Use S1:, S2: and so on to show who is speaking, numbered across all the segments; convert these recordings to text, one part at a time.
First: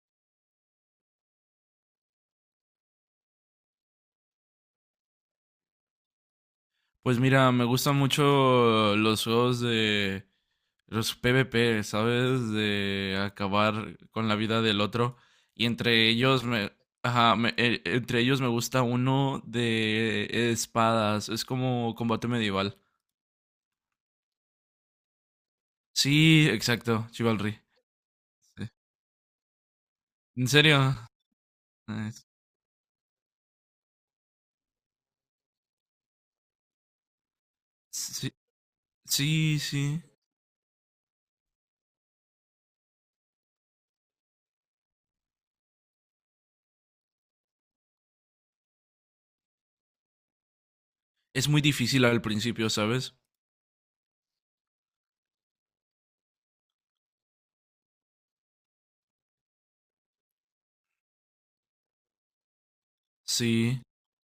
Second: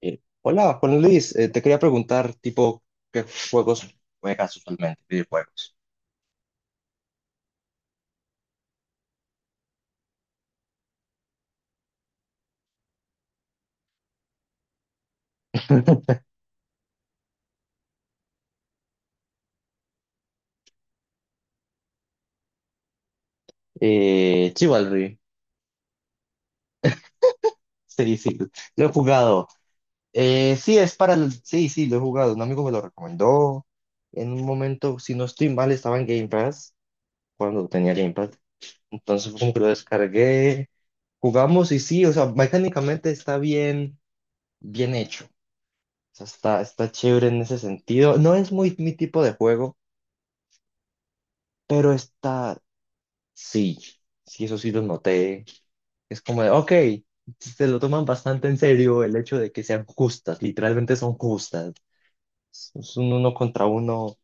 S1: Hola, Juan Luis, te quería preguntar, tipo, ¿qué juegos juegas usualmente? Videojuegos.
S2: Pues mira, me gustan mucho los juegos de los PvP, ¿sabes? De acabar con la vida del otro. Y entre ellos ajá, entre ellos me gusta uno de espadas. Es como combate medieval.
S1: Chivalry,
S2: Sí, exacto, Chivalry.
S1: sí,
S2: Sí.
S1: lo he jugado.
S2: ¿En
S1: Sí, es
S2: serio?
S1: para el- Sí, sí, lo he
S2: Nice.
S1: jugado. Un amigo me lo recomendó. En un momento, si no estoy mal, estaba en Game Pass, cuando tenía Game Pass.
S2: Sí,
S1: Entonces, como que
S2: sí,
S1: lo
S2: sí.
S1: descargué, jugamos y sí, o sea, mecánicamente está bien, bien hecho. O sea, está chévere en ese sentido. No es muy mi tipo de juego,
S2: Es muy
S1: pero
S2: difícil al
S1: está.
S2: principio, ¿sabes?
S1: Sí, sí, eso sí lo noté. Es como de, ok, se lo toman bastante en serio el hecho de que sean justas, literalmente son justas. Es un uno contra
S2: Sí.
S1: uno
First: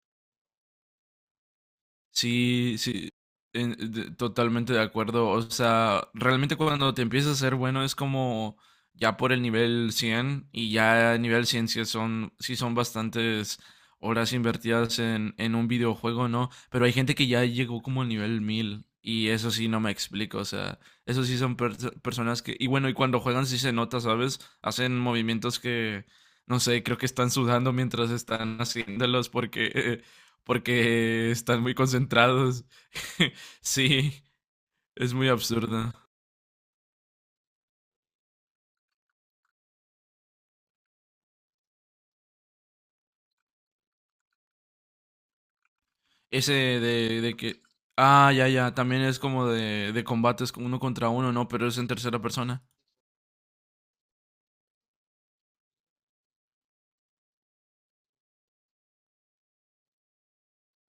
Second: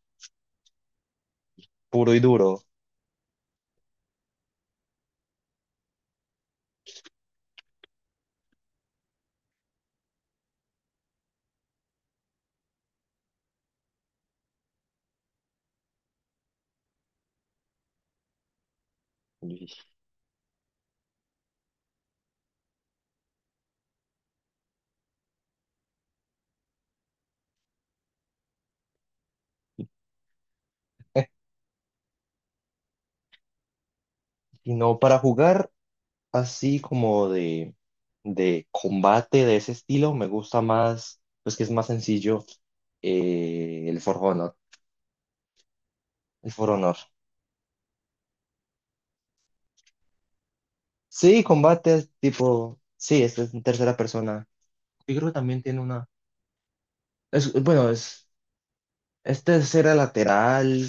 S1: puro y duro.
S2: Sí, sí, totalmente de acuerdo. O sea, realmente cuando te empiezas a ser bueno es como ya por el nivel 100 y ya a nivel 100 sí son bastantes horas invertidas en un videojuego, ¿no? Pero hay gente que ya llegó como al nivel 1000 y eso sí
S1: Y,
S2: no me explico. O sea, eso sí son personas que... Y bueno, y cuando juegan sí se nota, ¿sabes? Hacen movimientos que... No sé, creo que están sudando mientras están haciéndolos porque están muy concentrados. Sí,
S1: y no,
S2: es
S1: para
S2: muy
S1: jugar
S2: absurdo.
S1: así como de combate de ese estilo, me gusta más, pues que es más sencillo, el For Honor.
S2: Ese
S1: El For Honor.
S2: de que... Ah, ya, ya, también es como de combates con uno contra uno,
S1: Sí,
S2: ¿no? Pero es en
S1: combate
S2: tercera persona.
S1: tipo, sí, este es en tercera persona. Yo creo que también tiene una, es, bueno, es. Este es era lateral.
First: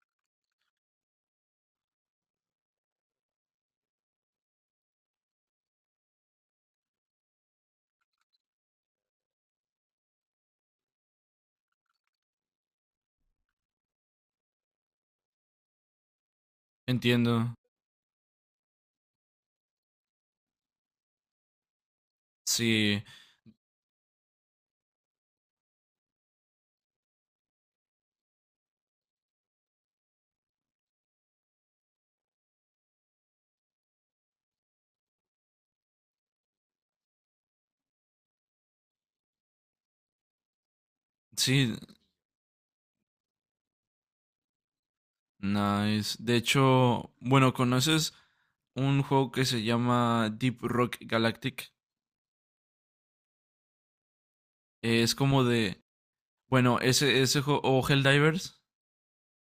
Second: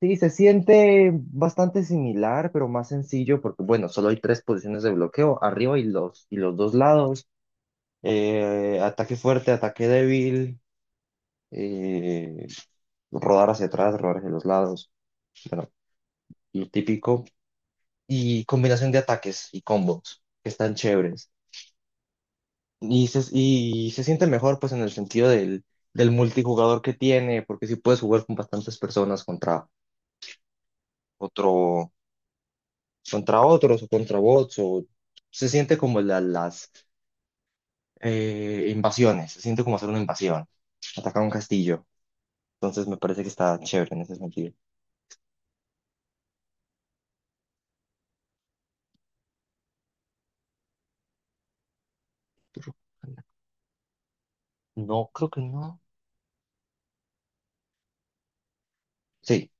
S1: Sí, se siente bastante similar, pero más sencillo porque, bueno, solo hay tres posiciones de bloqueo, arriba y los dos lados. Ataque fuerte, ataque débil, eh, rodar hacia atrás, rodar hacia los lados. Bueno, lo típico.
S2: Entiendo.
S1: Y combinación de ataques y combos que están chéveres.
S2: Sí,
S1: Y se siente mejor, pues, en el sentido del, del multijugador que tiene, porque si puedes jugar con bastantes personas contra otro, contra otros o contra bots, o se siente como la- las invasiones, se siente como hacer una invasión, atacar un
S2: sí,
S1: castillo. Entonces me parece que está chévere en ese sentido.
S2: nice. De hecho, bueno, ¿conoces un juego que se llama Deep Rock Galactic?
S1: Pero no,
S2: Es
S1: creo que
S2: como
S1: no.
S2: de... Bueno, ese juego... O Helldivers.
S1: Sí,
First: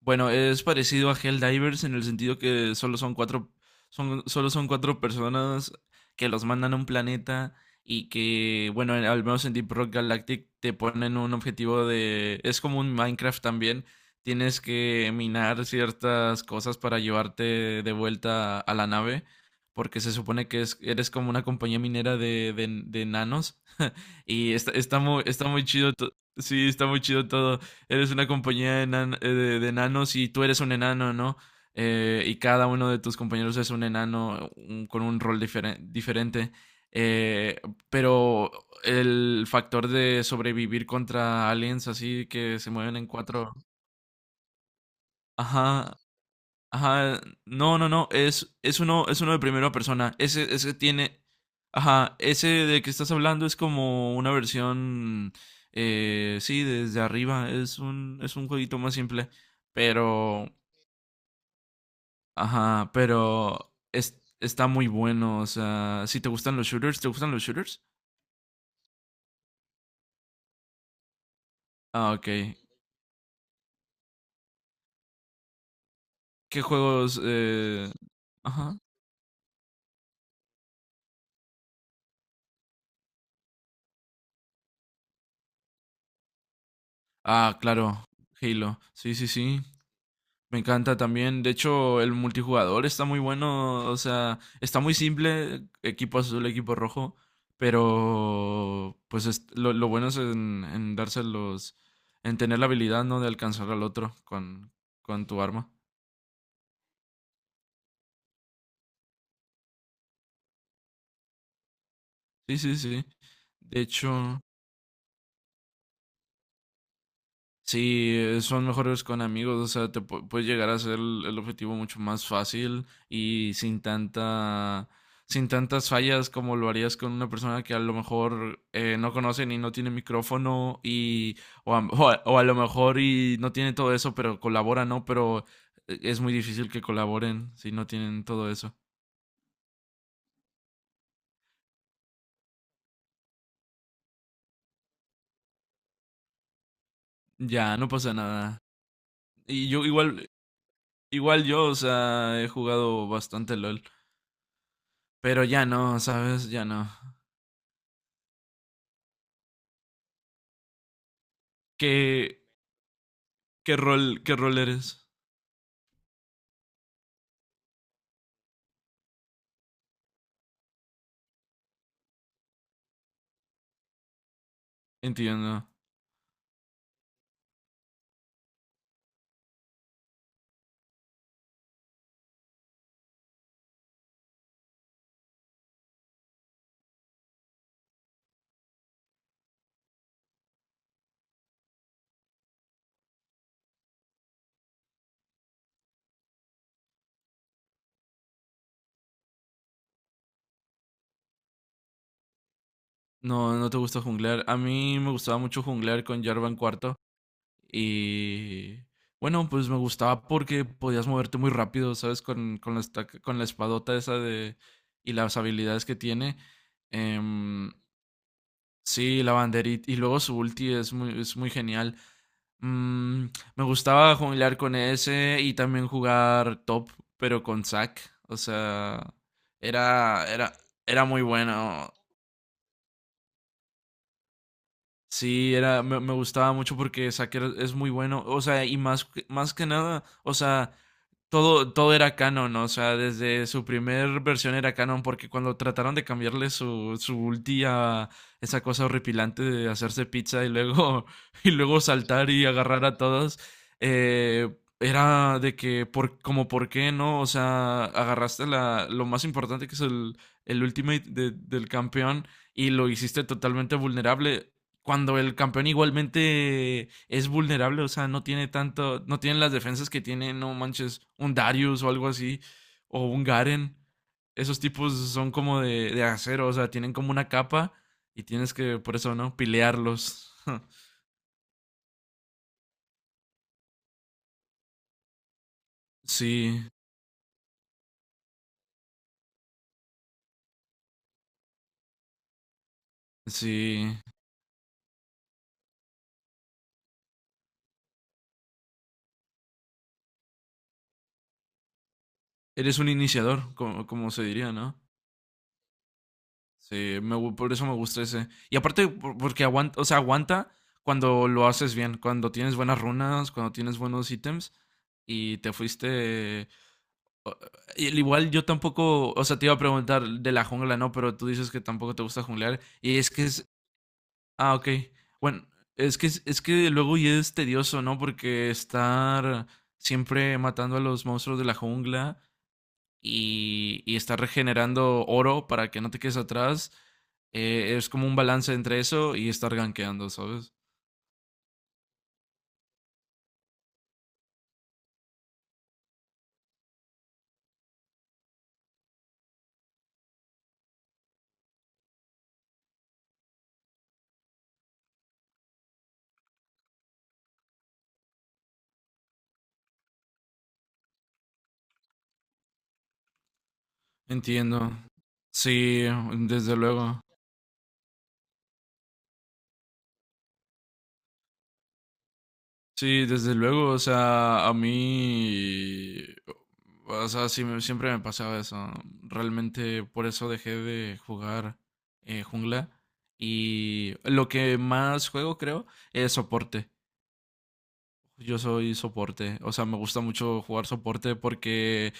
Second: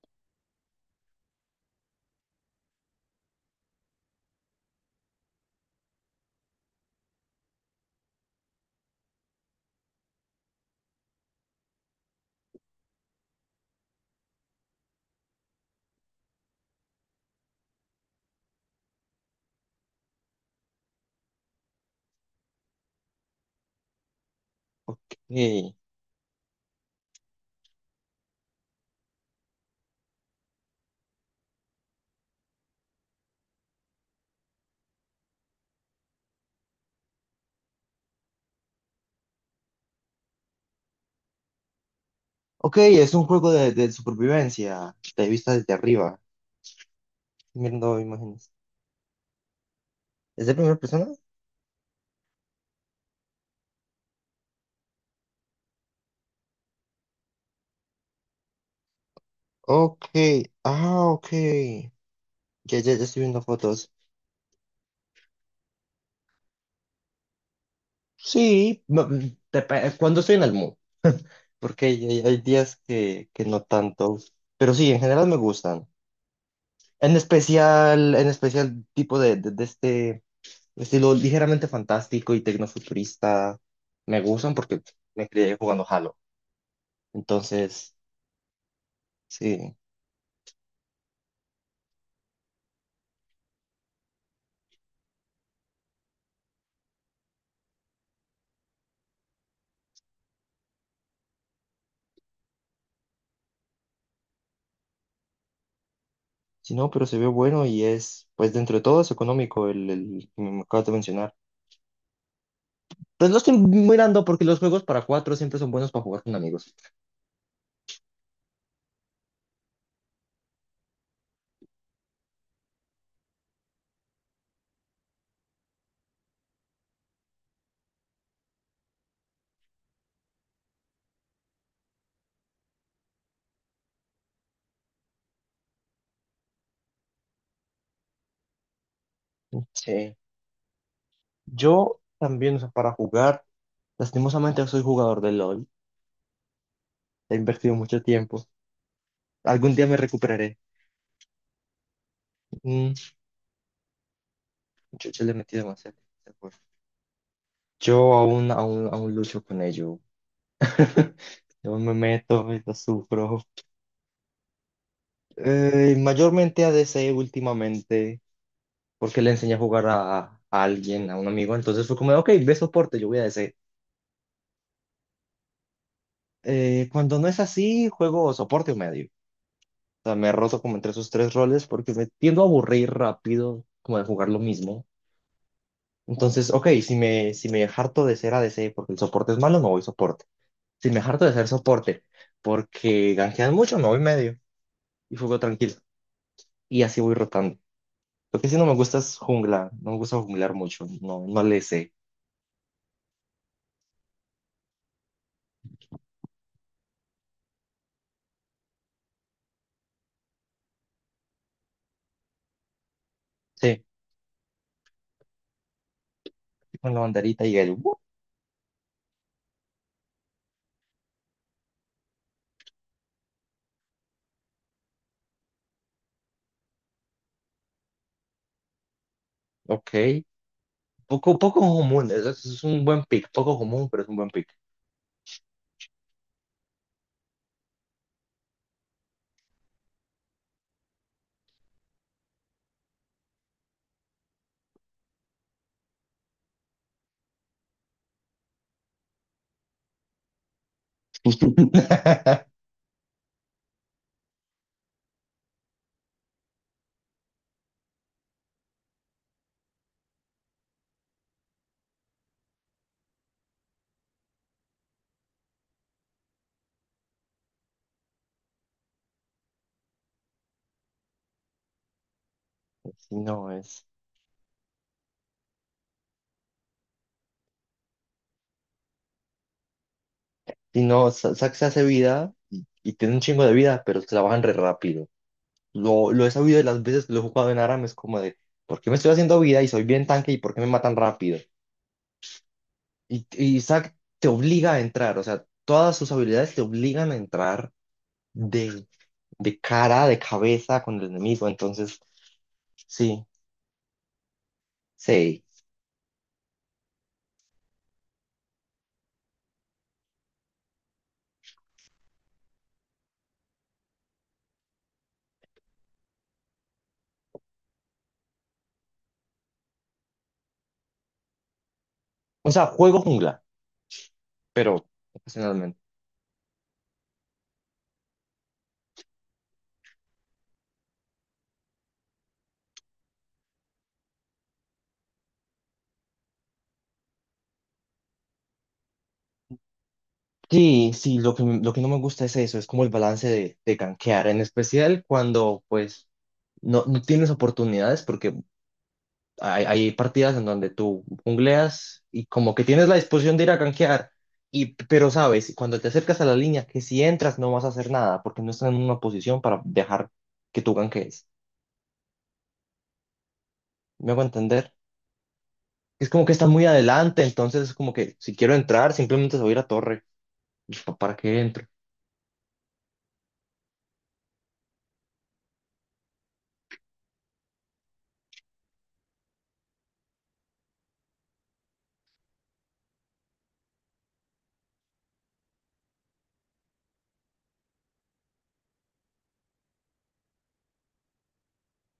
S2: Bueno, es parecido a Helldivers en el sentido que solo son cuatro personas que los mandan a un planeta y que, bueno, al menos en Deep Rock Galactic te ponen un objetivo de... Es como un Minecraft también. Tienes que minar ciertas cosas para llevarte de vuelta a la nave, porque se supone que eres como una compañía minera de nanos. Y
S1: ok.
S2: está muy chido. Sí, está muy chido todo. Eres una compañía de enanos y tú eres un enano, ¿no? Y cada uno de tus compañeros es un enano con un rol diferente. Eh, pero el factor de sobrevivir contra aliens así que se
S1: Ok,
S2: mueven en
S1: es un juego
S2: cuatro.
S1: de supervivencia, de vista desde
S2: Ajá,
S1: arriba,
S2: ajá, no, no,
S1: mirando
S2: no,
S1: imágenes.
S2: es uno de primera persona.
S1: ¿Es de primera persona?
S2: Ajá, ese de que estás hablando es como una versión, sí, desde arriba. Es un jueguito más simple,
S1: Ok,
S2: pero,
S1: ah, ok. Ya,
S2: ajá,
S1: ya, ya estoy viendo fotos.
S2: está muy bueno. O sea, si te gustan los shooters, ¿te gustan los shooters?
S1: Sí, no, dep- cuando estoy en el mood. Porque hay,
S2: Ah,
S1: hay- hay
S2: ok.
S1: días que no tanto, pero sí, en general me gustan.
S2: ¿Qué juegos?
S1: En
S2: Ajá.
S1: especial tipo de este estilo ligeramente fantástico y tecnofuturista, me gustan porque me crié jugando Halo.
S2: Ah,
S1: Entonces,
S2: claro, Halo. Sí, sí, sí.
S1: sí,
S2: Me encanta también. De hecho, el multijugador está muy bueno. O sea, está muy simple. Equipo azul, equipo rojo. Pero, pues lo bueno es en dárselos, en tener la habilidad, ¿no? De alcanzar al otro con tu arma.
S1: sí, no, pero se ve bueno y es, pues dentro de todo es económico el que me acabas de mencionar.
S2: Sí, sí, sí.
S1: Pues lo estoy
S2: De
S1: mirando
S2: hecho.
S1: porque los juegos para cuatro siempre son buenos para jugar con amigos.
S2: Sí, son mejores con amigos, o sea, te puedes llegar a hacer el objetivo mucho más fácil y sin tantas fallas como lo harías con una persona que a lo mejor no conocen y no tiene micrófono y o a lo mejor y no tiene todo eso, pero colabora, ¿no? Pero es muy difícil que colaboren si no tienen todo eso.
S1: Sí, yo también, o sea, para jugar, lastimosamente soy jugador de LOL. He invertido
S2: Ya, no
S1: mucho
S2: pasa
S1: tiempo.
S2: nada. Y
S1: Algún
S2: yo
S1: día me
S2: igual,
S1: recuperaré.
S2: igual yo, o sea, he
S1: Mm,
S2: jugado bastante LOL,
S1: yo le
S2: pero
S1: metí
S2: ya
S1: demasiado
S2: no, ¿sabes?
S1: esfuerzo.
S2: Ya no.
S1: Yo aún lucho con ello. Yo me
S2: Que
S1: meto y lo sufro.
S2: ¿Qué rol eres?
S1: Mayormente ADC últimamente, porque le enseñé a jugar a alguien, a un amigo. Entonces fue como, ok, ve soporte, yo voy a ADC.
S2: Entiendo.
S1: Cuando no es así, juego soporte o medio. O sea, me he roto como entre esos tres roles porque me tiendo a aburrir rápido, como de jugar lo mismo. Entonces, ok, si me harto de ser ADC porque el soporte es malo, me voy soporte. Si me harto de ser soporte porque ganjean mucho, me voy medio y juego tranquilo. Y así voy rotando. Lo que sí no me gusta es jungla. No me gusta junglar mucho. No, no le sé.
S2: No, no te gusta junglear. A mí me gustaba mucho junglear con Jarvan IV. Y bueno, pues me gustaba porque podías moverte muy rápido, ¿sabes? Con la
S1: Sí,
S2: espadota esa de... y las habilidades que tiene.
S1: con la banderita y el...
S2: Em, sí, la banderita. Y luego su ulti es muy genial. Mm, Me gustaba junglear con ese y también jugar top, pero con Zac. O sea,
S1: Ok.
S2: era, era, era muy
S1: Poco, poco
S2: bueno.
S1: común. Es un buen pick. Poco común, pero es un buen pick.
S2: Sí, me gustaba mucho porque Saker es muy bueno, o sea, y más, más que nada, o sea, todo era canon, ¿no? O sea, desde su primer versión era canon, porque cuando trataron de cambiarle su ulti a esa cosa horripilante de hacerse pizza y luego, y luego saltar y agarrar a todos, era de que, como por qué, ¿no? O sea, agarraste lo más importante que es el ultimate del campeón y lo hiciste totalmente vulnerable cuando el campeón igualmente es vulnerable, o sea, no tiene tanto, no tienen las defensas que tiene, no manches, un Darius o algo así, o
S1: Si
S2: un
S1: no
S2: Garen.
S1: es...
S2: Esos tipos son como de acero, o sea, tienen como una capa y tienes que, por eso, ¿no? Pilearlos.
S1: Si no, Sa- Sax se hace vida y tiene un chingo de vida, pero se la bajan re rápido. Lo he sabido
S2: Sí,
S1: de las veces que lo he jugado en Aram, es como de, ¿por qué me estoy haciendo vida y soy bien tanque y por qué me matan rápido? Y
S2: sí.
S1: Zac te obliga a entrar, o sea, todas sus habilidades te obligan a entrar de, de cara, de cabeza con el enemigo, entonces,
S2: Eres un
S1: sí,
S2: iniciador, como se diría, ¿no?
S1: sí.
S2: Sí, por eso me gusta ese. Y aparte, porque aguanta, o sea, aguanta cuando lo haces bien, cuando tienes buenas runas, cuando tienes buenos ítems y te fuiste... o- y al igual yo tampoco, o sea, te iba a preguntar de la jungla, ¿no? Pero tú dices que tampoco te gusta
S1: O
S2: junglear
S1: sea,
S2: y
S1: juego
S2: es que
S1: jungla,
S2: es... Ah, ok.
S1: pero
S2: Bueno,
S1: ocasionalmente.
S2: es que luego ya es tedioso, ¿no? Porque estar siempre matando a los monstruos de la jungla y estar regenerando oro para que no te quedes atrás. Es como un balance entre eso y estar gankeando, ¿sabes?
S1: Sí, sí, lo que no me gusta es eso, es como el balance de gankear, en especial cuando pues no, no tienes oportunidades, porque hay partidas en donde tú jungleas y como que tienes la disposición de ir a gankear, y, pero sabes, cuando te acercas a la línea, que si entras no vas a hacer nada porque no están en una posición para dejar que tú gankees. ¿Me hago
S2: Entiendo.
S1: entender?
S2: Sí,
S1: Es como que están
S2: desde
S1: muy
S2: luego.
S1: adelante, entonces es como que si quiero entrar, simplemente se voy a ir a torre. ¿Y pa- ¿Para qué entro?
S2: Sí, desde luego. O sea, a mí... O sea, sí siempre me pasaba eso. Realmente por eso dejé de jugar jungla. Y lo que más juego, creo, es soporte. Yo soy soporte. O sea, me gusta mucho jugar soporte porque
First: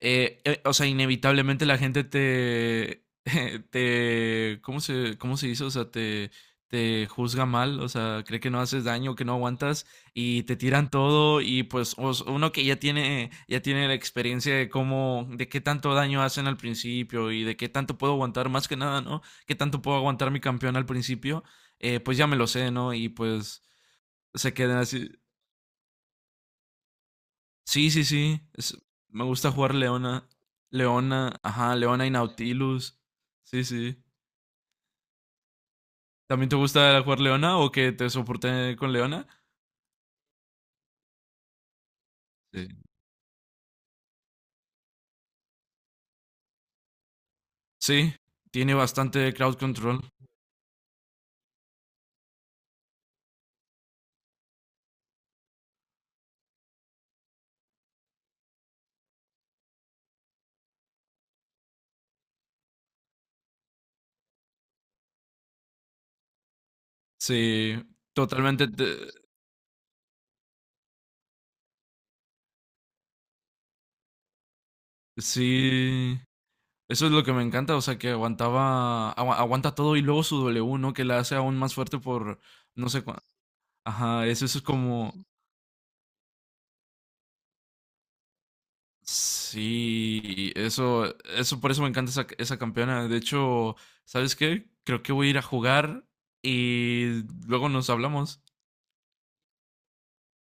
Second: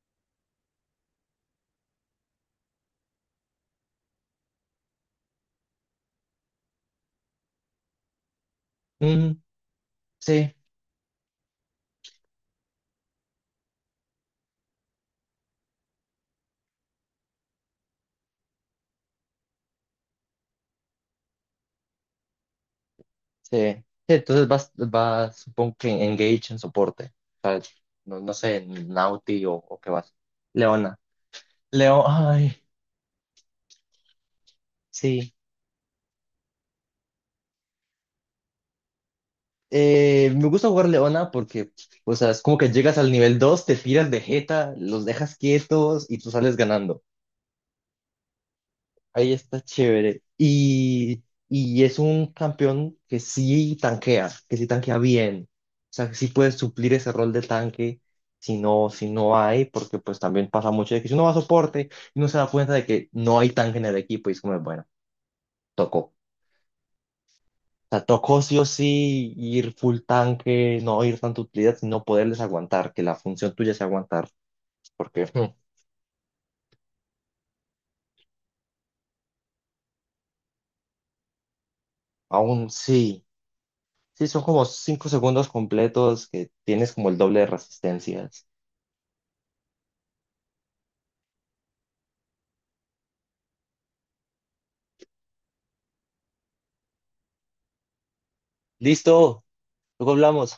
S2: o sea, inevitablemente la gente te, ¿cómo se dice? O sea, te juzga mal, o sea, cree que no haces daño, que no
S1: Mm,
S2: aguantas y
S1: sí,
S2: te tiran todo y pues uno que ya tiene la experiencia de cómo, de qué tanto daño hacen al principio y de qué tanto puedo aguantar, más que nada, ¿no? Qué tanto puedo aguantar mi campeón al principio, pues ya me lo sé, ¿no? Y pues
S1: sí. Sí, entonces
S2: se
S1: vas,
S2: quedan así.
S1: vas, supongo que en engage en soporte. O sea,
S2: Sí, sí,
S1: no, no
S2: sí.
S1: sé, en
S2: Me
S1: Nauti
S2: gusta jugar
S1: o qué vas.
S2: Leona.
S1: Leona.
S2: Leona, ajá,
S1: Leo,
S2: Leona y
S1: ay,
S2: Nautilus. Sí, sí.
S1: sí.
S2: ¿También te gusta jugar Leona o que te soporte con Leona?
S1: Me gusta jugar Leona porque, o sea, es como
S2: Sí.
S1: que llegas al nivel 2, te tiras de jeta, los dejas quietos y tú sales ganando.
S2: Sí, tiene
S1: Ahí
S2: bastante crowd
S1: está
S2: control.
S1: chévere. Y es un campeón que sí tanquea bien. O sea, que sí puedes suplir ese rol de tanque si no, si no hay, porque pues también pasa mucho de que si uno va a soporte y no se da cuenta de que no hay tanque en el equipo y es como, bueno, tocó.
S2: Sí,
S1: Sea, tocó sí o
S2: totalmente.
S1: sí ir full tanque, no ir tanta utilidad, sino poderles aguantar, que la función tuya sea aguantar, porque Mm.
S2: Sí, eso es lo que me encanta. O sea, que aguanta todo y luego su W, ¿no? Que la hace aún más fuerte por,
S1: Aún
S2: no sé
S1: sí,
S2: cuánto. Ajá,
S1: sí son
S2: eso es
S1: como cinco
S2: como,
S1: segundos completos que tienes como el doble de resistencias.
S2: Sí, por eso me encanta esa campeona. De hecho, ¿sabes qué? Creo que voy a ir a jugar y luego nos hablamos.
S1: Listo, luego hablamos.